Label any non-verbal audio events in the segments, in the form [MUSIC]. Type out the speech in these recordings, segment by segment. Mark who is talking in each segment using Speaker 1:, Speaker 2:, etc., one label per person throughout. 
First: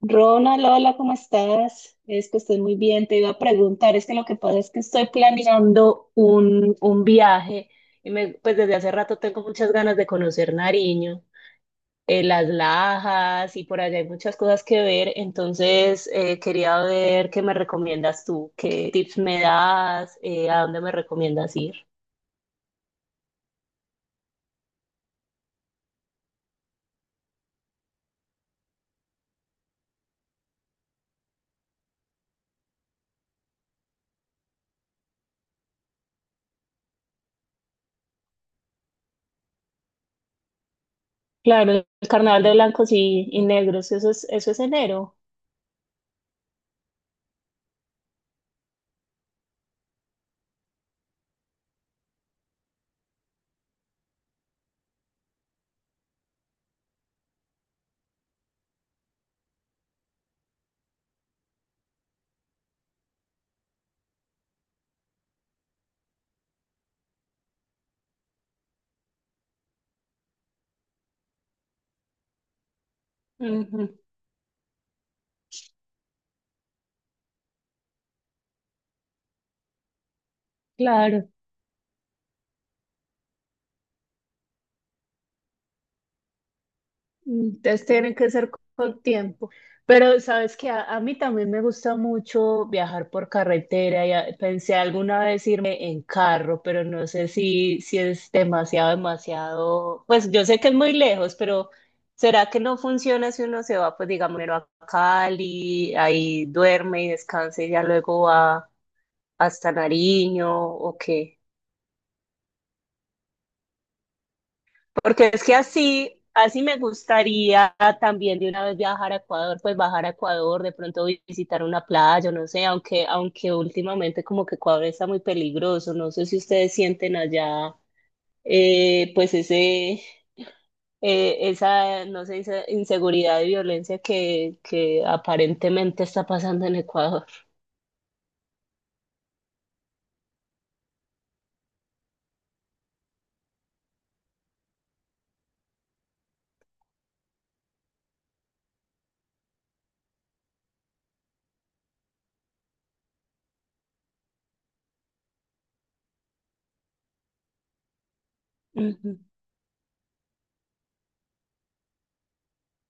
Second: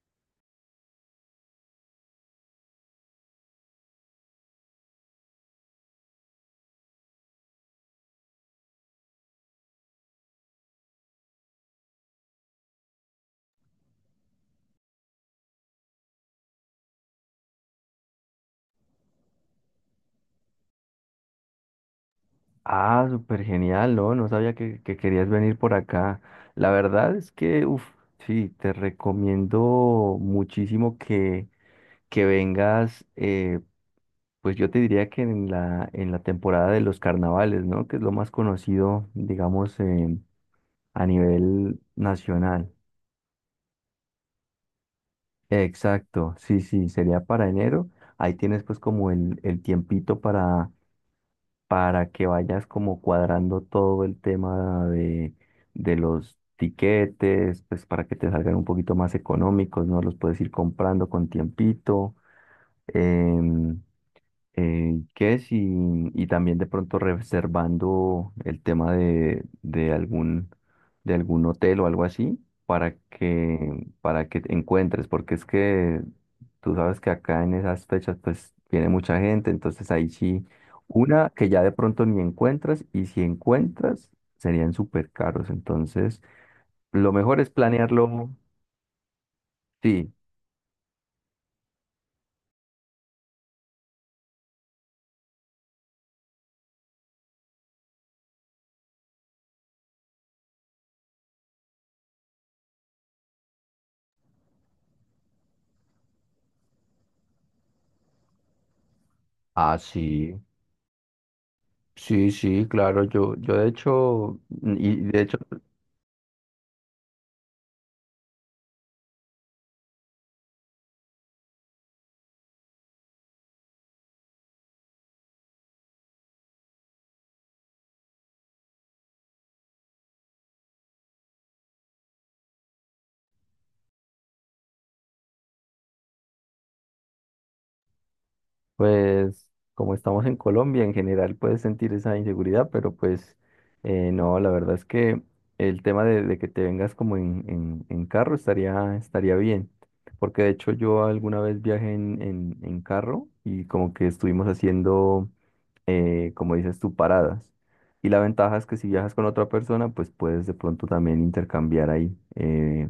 Speaker 1: Ronald, hola, ¿cómo estás? Es que estoy muy bien. Te iba a preguntar, es que lo que pasa es que estoy planeando un viaje y me, pues desde hace rato tengo muchas ganas de conocer Nariño, las Lajas y por allá hay muchas cosas que ver. Entonces quería ver qué me recomiendas tú, qué tips me das, a dónde me recomiendas ir.
Speaker 2: Ah, súper genial, ¿no? No sabía que querías venir por acá. La verdad es que, uff, sí, te recomiendo muchísimo que vengas, pues yo te diría que en la temporada de los carnavales, ¿no? Que es lo más conocido, digamos, a
Speaker 1: Claro,
Speaker 2: nivel
Speaker 1: el carnaval de
Speaker 2: nacional.
Speaker 1: blancos y negros, eso es enero.
Speaker 2: Exacto, sí, sí, sería para enero. Ahí tienes pues como el tiempito para que vayas como cuadrando todo el tema de los tiquetes, pues para que te salgan un poquito más económicos, ¿no? Los puedes ir comprando con tiempito. em, ¿Qué es? Y también de pronto reservando el tema de algún, de algún hotel o algo así para que,
Speaker 1: Ujú,
Speaker 2: para que te encuentres, porque es que tú sabes que acá en esas fechas pues viene mucha gente, entonces ahí sí,
Speaker 1: claro.
Speaker 2: una que ya de pronto ni encuentras y si encuentras serían súper caros, entonces lo mejor es
Speaker 1: Entonces tiene
Speaker 2: planearlo,
Speaker 1: que ser con tiempo.
Speaker 2: sí.
Speaker 1: Pero sabes que a mí también me gusta mucho viajar por carretera. Ya pensé alguna vez irme en carro, pero no sé si es demasiado. Pues yo sé que es muy lejos, pero ¿será que no funciona si uno se va, pues digamos, primero a Cali, ahí duerme y descansa y ya luego va hasta
Speaker 2: Ah, sí,
Speaker 1: Nariño o qué?
Speaker 2: sí, sí, claro, yo de hecho, y de
Speaker 1: Porque
Speaker 2: hecho.
Speaker 1: es que así me gustaría también de una vez viajar a Ecuador, pues bajar a Ecuador, de pronto visitar una playa, no sé, aunque últimamente como que Ecuador está muy peligroso, no sé si ustedes sienten allá, eh, pues ese, no sé, esa inseguridad y violencia que aparentemente está pasando en Ecuador.
Speaker 2: Pues como estamos en Colombia, en general puedes sentir esa inseguridad, pero pues no, la verdad es que el tema de que te vengas como en carro estaría, bien, porque de hecho yo alguna vez viajé en carro y como que estuvimos haciendo, como dices tú, paradas. Y la ventaja es que si viajas con otra persona, pues puedes de pronto también intercambiar ahí. eh,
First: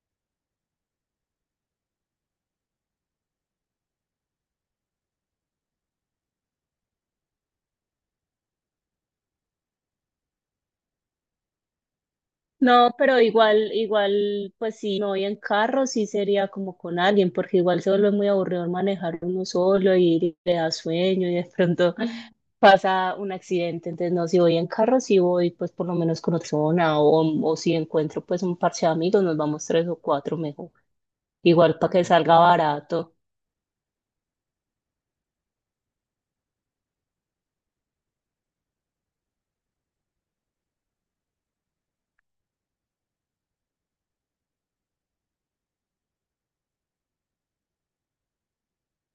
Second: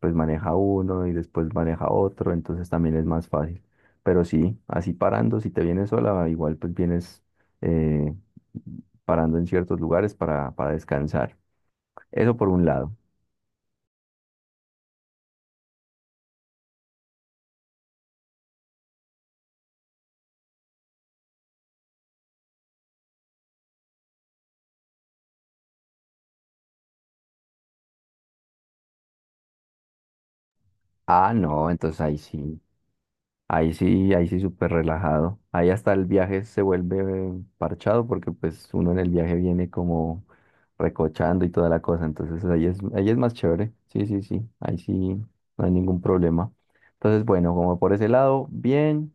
Speaker 2: pues maneja uno y después maneja otro, entonces también es más fácil. Pero sí, así parando, si te vienes sola, igual pues vienes eh, parando en ciertos lugares para descansar. Eso por un
Speaker 1: No,
Speaker 2: lado.
Speaker 1: pero igual, pues si me voy en carro, sí sería como con alguien, porque igual se vuelve muy aburrido manejar uno solo y le da sueño y de pronto pasa un accidente. Entonces, no, si voy en carro, sí voy pues por lo menos con otra persona o si encuentro pues un parche de amigos, nos vamos tres o cuatro mejor.
Speaker 2: Ah, no,
Speaker 1: Igual para
Speaker 2: entonces
Speaker 1: que
Speaker 2: ahí
Speaker 1: salga
Speaker 2: sí.
Speaker 1: barato.
Speaker 2: Ahí sí, ahí sí súper relajado. Ahí hasta el viaje se vuelve parchado porque pues uno en el viaje viene como recochando y toda la cosa. Entonces ahí es más chévere. Sí, sí, sí. Ahí sí no hay ningún problema. Entonces, bueno, como por ese lado, bien.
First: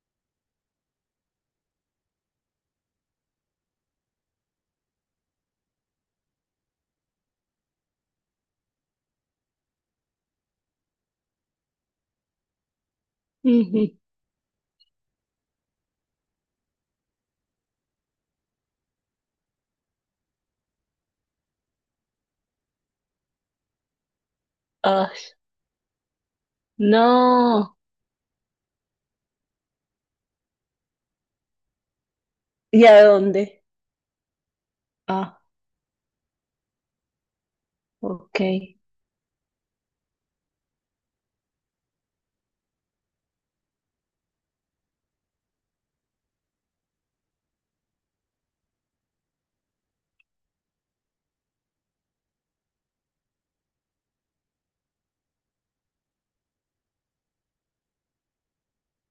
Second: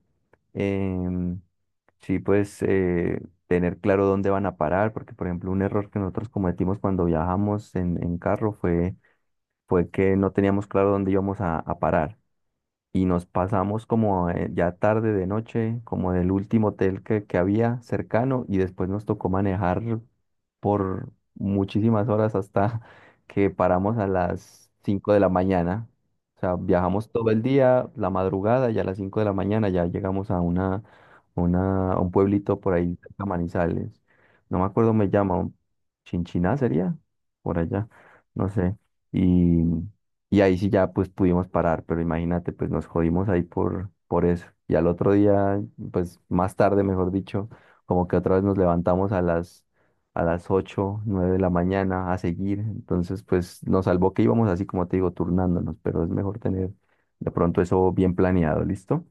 Speaker 2: Em, sí, pues tener claro dónde van a parar, porque por ejemplo un error que nosotros cometimos cuando viajamos en carro fue, que no teníamos claro dónde íbamos a parar y nos
Speaker 1: Ujú.
Speaker 2: pasamos como ya tarde de noche, como del último hotel que había cercano y después nos tocó manejar por muchísimas horas hasta [LAUGHS] que paramos a las 5
Speaker 1: Ah,
Speaker 2: de la mañana. O sea, viajamos todo el
Speaker 1: no.
Speaker 2: día, la madrugada y a las 5 de la mañana ya llegamos a una, a un pueblito por
Speaker 1: ¿Y
Speaker 2: ahí,
Speaker 1: a
Speaker 2: cerca de
Speaker 1: dónde?
Speaker 2: Manizales. No me acuerdo, me
Speaker 1: Ah,
Speaker 2: llama, Chinchiná sería, por allá,
Speaker 1: ok.
Speaker 2: no sé. y y ahí sí ya pues pudimos parar, pero imagínate, pues nos jodimos ahí por eso. Y al otro día, pues más tarde, mejor dicho, como que otra vez nos levantamos a las 8 9 de la mañana a seguir. Entonces, pues nos salvó que íbamos así, como te digo, turnándonos, pero es mejor tener de pronto eso bien planeado, ¿listo?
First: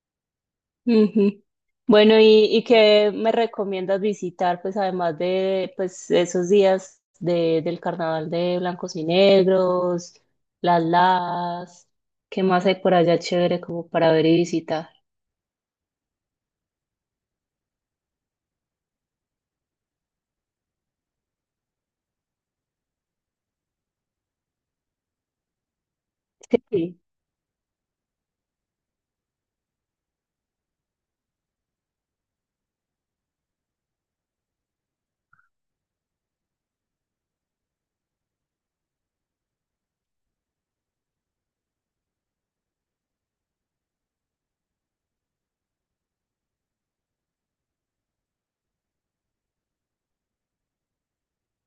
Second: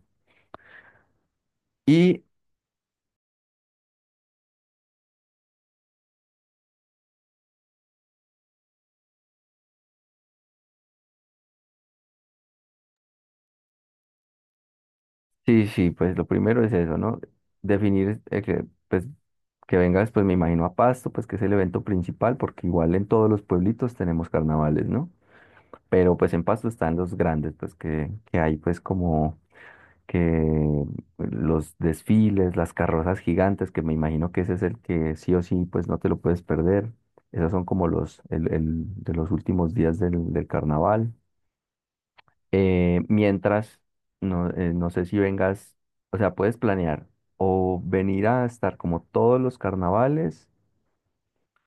Speaker 1: Ujú. Bueno,
Speaker 2: Y
Speaker 1: y qué me recomiendas visitar, pues además de pues, esos días de, del carnaval de blancos y negros, las las, qué más hay por allá chévere como para ver y visitar?
Speaker 2: sí, sí, pues lo primero es eso, ¿no? Definir pues, que vengas, pues me imagino a Pasto, pues que es el evento principal, porque igual en todos los pueblitos tenemos carnavales, ¿no? Pero pues en Pasto están
Speaker 1: Sí.
Speaker 2: los grandes, pues que hay pues como que los desfiles, las carrozas gigantes, que me imagino que ese es el que sí o sí pues no te lo puedes perder. Esos son como el de los últimos días del carnaval. Mientras, no, no sé si vengas, o sea, puedes planear o venir a estar como todos los carnavales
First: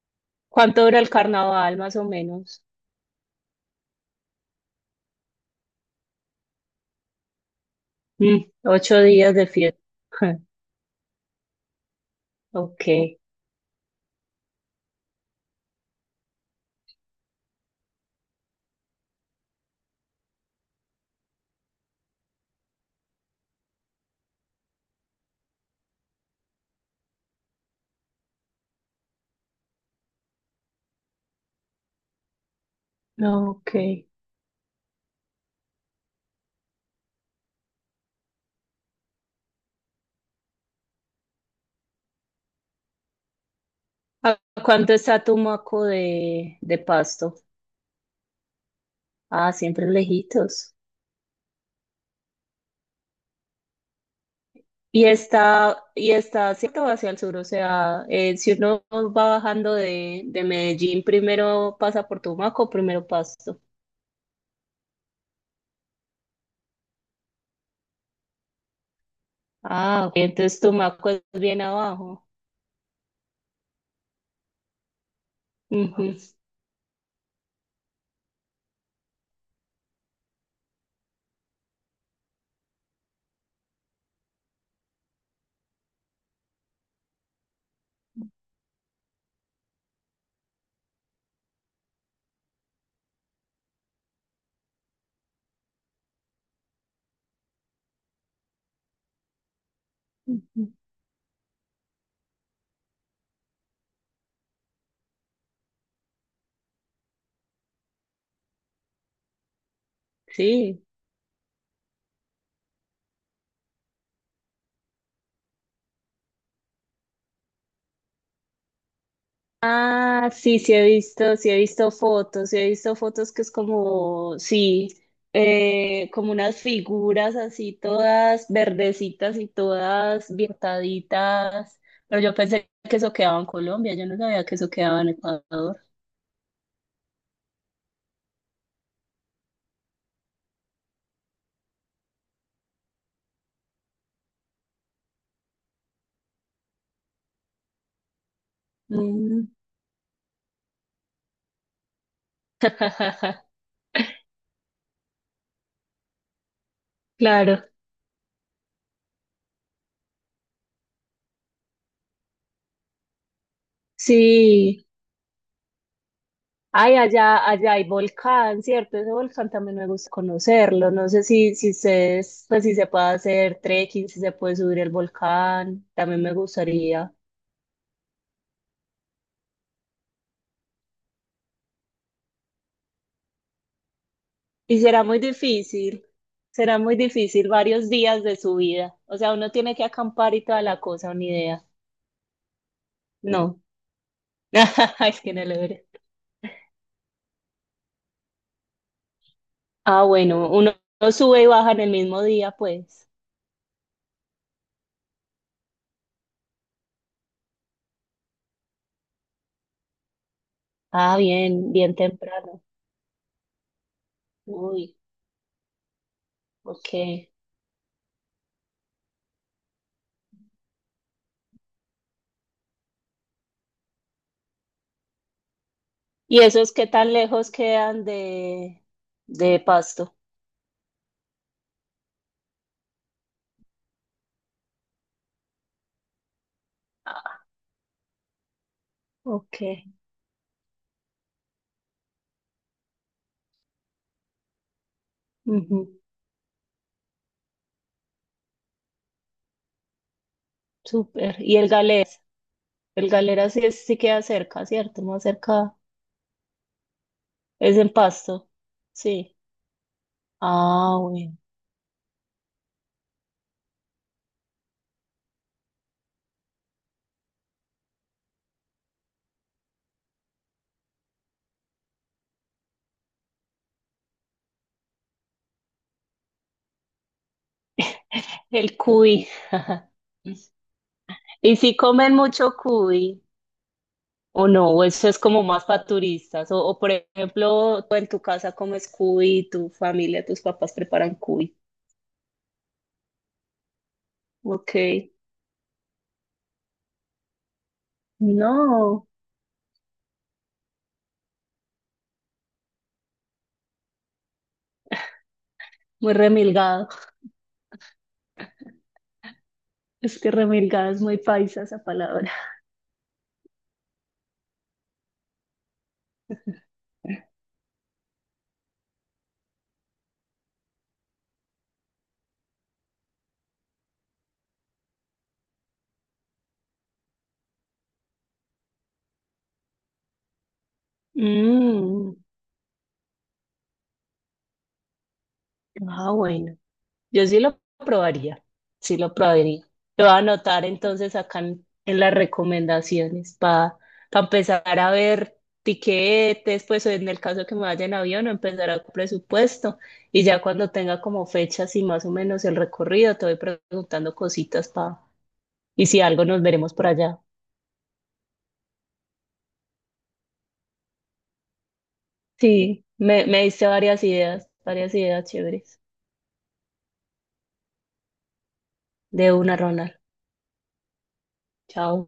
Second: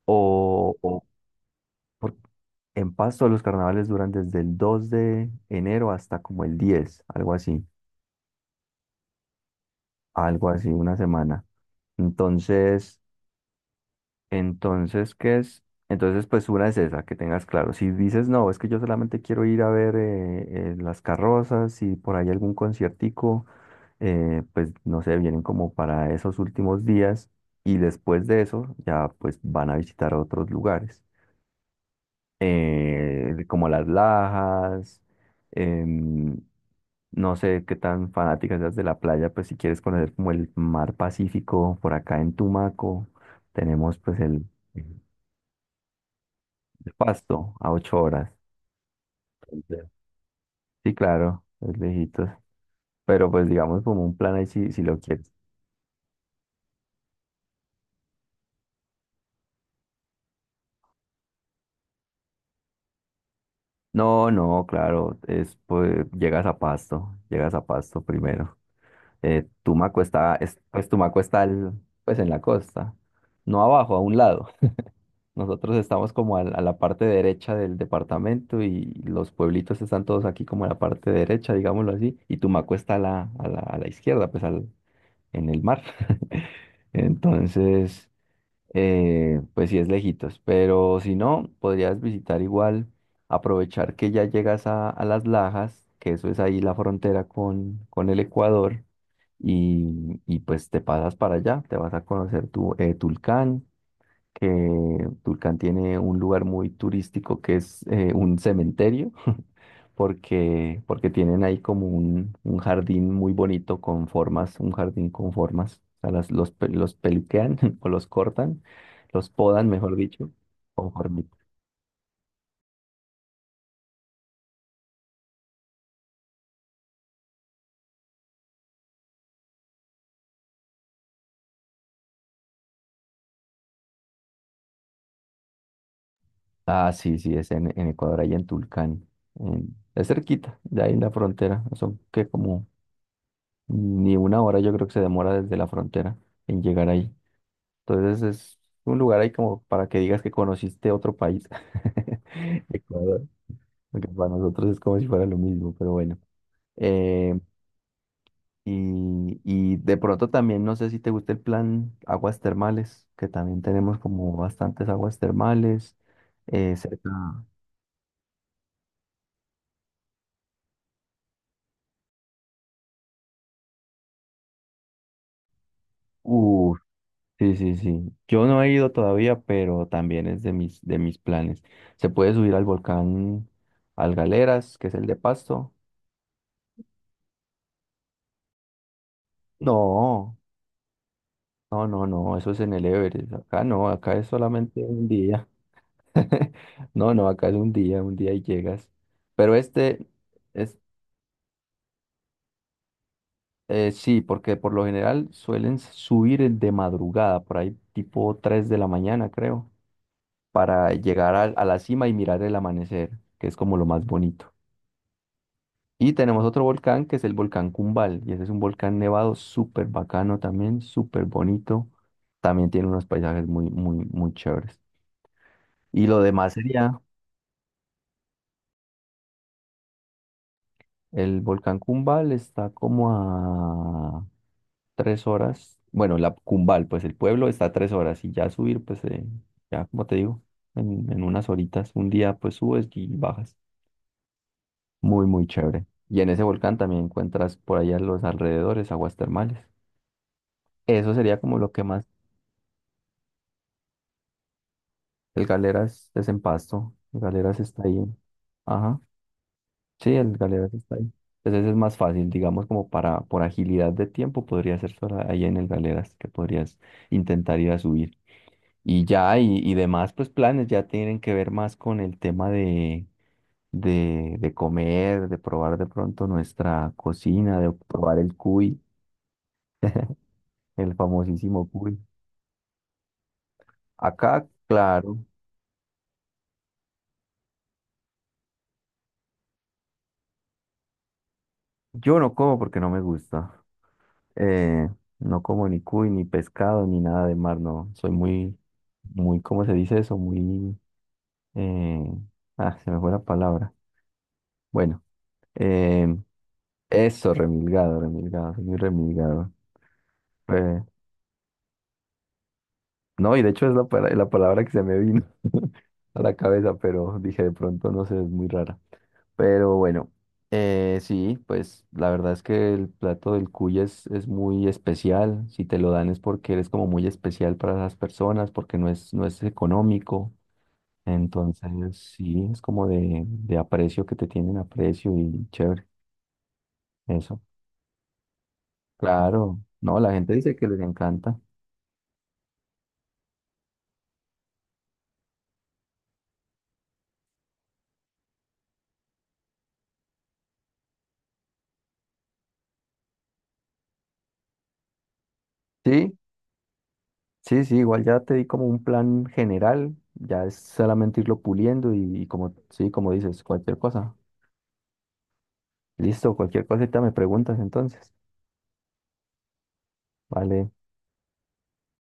Speaker 2: o,
Speaker 1: ¿Cuánto dura
Speaker 2: o-
Speaker 1: el carnaval más o menos?
Speaker 2: En Pasto los carnavales duran desde el 2 de enero hasta como el 10, algo así,
Speaker 1: Mm, ocho días de fiesta. [LAUGHS]
Speaker 2: algo así, una semana.
Speaker 1: Ok,
Speaker 2: Entonces, entonces, ¿qué es? Entonces, pues una es esa, que tengas claro. Si dices, no, es que yo solamente quiero ir a ver las carrozas y por ahí algún conciertico, pues no sé, vienen como para esos últimos días y después de eso ya pues van a visitar otros lugares, como
Speaker 1: ok.
Speaker 2: las Lajas. em, No sé qué tan fanática seas de la playa, pues si quieres conocer como el mar Pacífico, por acá en Tumaco tenemos pues
Speaker 1: ¿A
Speaker 2: el
Speaker 1: cuánto está Tumaco de Pasto?
Speaker 2: Pasto a 8 horas.
Speaker 1: Ah, siempre
Speaker 2: Entonces,
Speaker 1: lejitos.
Speaker 2: sí, claro, es lejitos. Pero pues digamos como un plan ahí si lo
Speaker 1: Y
Speaker 2: quieres.
Speaker 1: está cierto hacia el sur, o sea, si uno va bajando de Medellín, primero pasa por Tumaco, primero Pasto.
Speaker 2: No, no, claro, es pues llegas a Pasto primero. Tumaco
Speaker 1: Ah, ok,
Speaker 2: está,
Speaker 1: entonces
Speaker 2: pues
Speaker 1: Tumaco
Speaker 2: Tumaco
Speaker 1: es
Speaker 2: está
Speaker 1: bien
Speaker 2: pues
Speaker 1: abajo.
Speaker 2: en la costa, no abajo, a un lado. Nosotros
Speaker 1: Ujú.
Speaker 2: estamos como a, la parte derecha del departamento y los pueblitos están todos aquí como en la parte derecha, digámoslo así, y Tumaco está a la izquierda, pues en el mar. [LAUGHS] Entonces, pues sí es lejitos, pero si no, podrías visitar igual, aprovechar que ya llegas a Las Lajas, que eso es ahí la frontera con el Ecuador, y pues
Speaker 1: Ujú.
Speaker 2: te pasas para allá, te vas a conocer Tulcán, que Tulcán tiene un lugar muy turístico que es un cementerio, [LAUGHS] porque,
Speaker 1: Sí.
Speaker 2: tienen ahí como un jardín muy bonito con formas, un jardín con formas, o sea, los peluquean [LAUGHS] o los cortan, los podan, mejor
Speaker 1: Ah,
Speaker 2: dicho,
Speaker 1: sí,
Speaker 2: con formitas.
Speaker 1: sí he visto fotos, sí he visto fotos que es como, sí, como unas figuras así todas verdecitas y todas viertaditas, pero yo pensé que eso quedaba en Colombia, yo no sabía que eso quedaba en Ecuador.
Speaker 2: Ah, sí, sí, es en Ecuador, ahí en Tulcán, es cerquita, de ahí en la frontera, son que como ni una hora yo creo que se demora desde la frontera en llegar ahí. Entonces es un lugar ahí
Speaker 1: Mm,
Speaker 2: como para que digas que conociste otro país. [LAUGHS] Ecuador,
Speaker 1: [LAUGHS]
Speaker 2: porque para nosotros es como si fuera lo mismo, pero bueno. Eh,
Speaker 1: claro,
Speaker 2: y de pronto también no sé si te gusta el plan aguas termales, que también tenemos como
Speaker 1: sí.
Speaker 2: bastantes aguas termales
Speaker 1: Ay,
Speaker 2: cerca.
Speaker 1: allá hay volcán, ¿cierto? Ese volcán también me gusta conocerlo. No sé pues, si se puede hacer trekking, si se puede subir el volcán, también me
Speaker 2: Uh,
Speaker 1: gustaría.
Speaker 2: sí, sí, sí. Yo no he ido todavía, pero también es de mis planes. Se puede subir al volcán Algaleras,
Speaker 1: Y
Speaker 2: que es
Speaker 1: será
Speaker 2: el de
Speaker 1: muy
Speaker 2: Pasto.
Speaker 1: difícil, será muy difícil varios días de subida. O sea, uno tiene que acampar
Speaker 2: No.
Speaker 1: y toda la cosa, una idea.
Speaker 2: No, no, no, eso es en el Everest.
Speaker 1: No,
Speaker 2: Acá no, acá es
Speaker 1: [LAUGHS]
Speaker 2: solamente un
Speaker 1: es que no
Speaker 2: día.
Speaker 1: lo veré.
Speaker 2: [LAUGHS] No, no, acá es un día y llegas. Pero
Speaker 1: Ah,
Speaker 2: este
Speaker 1: bueno,
Speaker 2: es
Speaker 1: uno sube y baja en el mismo día, pues.
Speaker 2: sí, porque por lo general suelen subir el de madrugada, por ahí tipo 3 de la mañana, creo, para
Speaker 1: Ah,
Speaker 2: llegar a,
Speaker 1: bien,
Speaker 2: la
Speaker 1: bien
Speaker 2: cima y mirar el
Speaker 1: temprano.
Speaker 2: amanecer, que es como lo más bonito.
Speaker 1: Uy,
Speaker 2: Y tenemos otro
Speaker 1: ok.
Speaker 2: volcán que es el volcán Cumbal, y ese es un volcán nevado súper bacano también, súper bonito. También tiene unos paisajes muy, muy, muy chéveres. Y lo
Speaker 1: ¿Y
Speaker 2: demás
Speaker 1: esos qué
Speaker 2: sería.
Speaker 1: tan lejos quedan de Pasto?
Speaker 2: El volcán Cumbal está como a 3 horas. Bueno, la Cumbal, pues el
Speaker 1: Ah,
Speaker 2: pueblo está a 3 horas y ya subir, pues
Speaker 1: ok,
Speaker 2: ya como te digo, en unas horitas, un día pues subes y bajas. Muy, muy chévere.
Speaker 1: ujú,
Speaker 2: Y en ese volcán también encuentras por allá en los alrededores aguas termales. Eso
Speaker 1: súper.
Speaker 2: sería como
Speaker 1: ¿Y el
Speaker 2: lo que más.
Speaker 1: Galera? El Galera sí, es- sí queda cerca, ¿cierto? Más
Speaker 2: El
Speaker 1: cerca.
Speaker 2: Galeras es en Pasto. El Galeras
Speaker 1: Es
Speaker 2: está
Speaker 1: en
Speaker 2: ahí.
Speaker 1: Pasto.
Speaker 2: Ajá.
Speaker 1: Sí.
Speaker 2: Sí, el Galeras está
Speaker 1: Ah,
Speaker 2: ahí.
Speaker 1: bueno.
Speaker 2: Entonces es más fácil, digamos, como para, por agilidad de tiempo, podría ser solo ahí en el Galeras, que podrías intentar ir a subir. Y ya, y demás, pues planes ya tienen que ver más con el tema de, de comer, de probar de pronto nuestra cocina, de probar el
Speaker 1: El
Speaker 2: cuy,
Speaker 1: cuy. [LAUGHS]
Speaker 2: el
Speaker 1: ¿Y
Speaker 2: famosísimo
Speaker 1: si
Speaker 2: cuy.
Speaker 1: comen mucho cuy
Speaker 2: Acá,
Speaker 1: o no? ¿O eso es
Speaker 2: claro,
Speaker 1: como más para turistas? O, por ejemplo, tú en tu casa comes cuy, tu familia, tus papás preparan cuy.
Speaker 2: yo no como porque no me gusta.
Speaker 1: Ok.
Speaker 2: Eh, no como ni cuy, ni pescado, ni nada de mar, no. Soy muy
Speaker 1: No,
Speaker 2: muy, ¿cómo se dice eso? Muy Eh, se me fue la palabra. Bueno,
Speaker 1: muy
Speaker 2: eh,
Speaker 1: remilgado.
Speaker 2: eso, remilgado, remilgado, soy muy remilgado.
Speaker 1: Es que
Speaker 2: Eh,
Speaker 1: remilgada es muy paisa esa palabra.
Speaker 2: no, y de hecho es la, la palabra que se me vino [LAUGHS] a la cabeza, pero
Speaker 1: [LAUGHS]
Speaker 2: dije de pronto, no sé, es muy rara. Pero bueno, sí, pues la verdad es que el plato del cuy es, muy especial. Si te lo dan es porque eres como muy especial para las personas, porque no es, económico. Entonces,
Speaker 1: Mm,
Speaker 2: sí, es como de aprecio que te tienen aprecio y chévere.
Speaker 1: Ah, bueno. Yo sí
Speaker 2: Eso,
Speaker 1: lo probaría, sí lo
Speaker 2: claro.
Speaker 1: probaría.
Speaker 2: No,
Speaker 1: Lo
Speaker 2: la
Speaker 1: voy a
Speaker 2: gente dice
Speaker 1: anotar
Speaker 2: que les
Speaker 1: entonces
Speaker 2: encanta.
Speaker 1: acá en las recomendaciones para empezar a ver tiquetes, pues o en el caso que me vaya en avión, empezar a presupuesto y ya cuando tenga como fechas y más o menos el recorrido, te voy preguntando cositas para, y si
Speaker 2: Sí,
Speaker 1: algo nos veremos por allá.
Speaker 2: sí, sí, igual ya te di como un plan general, ya es solamente irlo puliendo y como,
Speaker 1: Sí,
Speaker 2: sí, como dices,
Speaker 1: me diste
Speaker 2: cualquier cosa.
Speaker 1: varias ideas chéveres.
Speaker 2: Listo, cualquier cosita me preguntas entonces.
Speaker 1: De una, Ronald.
Speaker 2: Vale.
Speaker 1: Chao.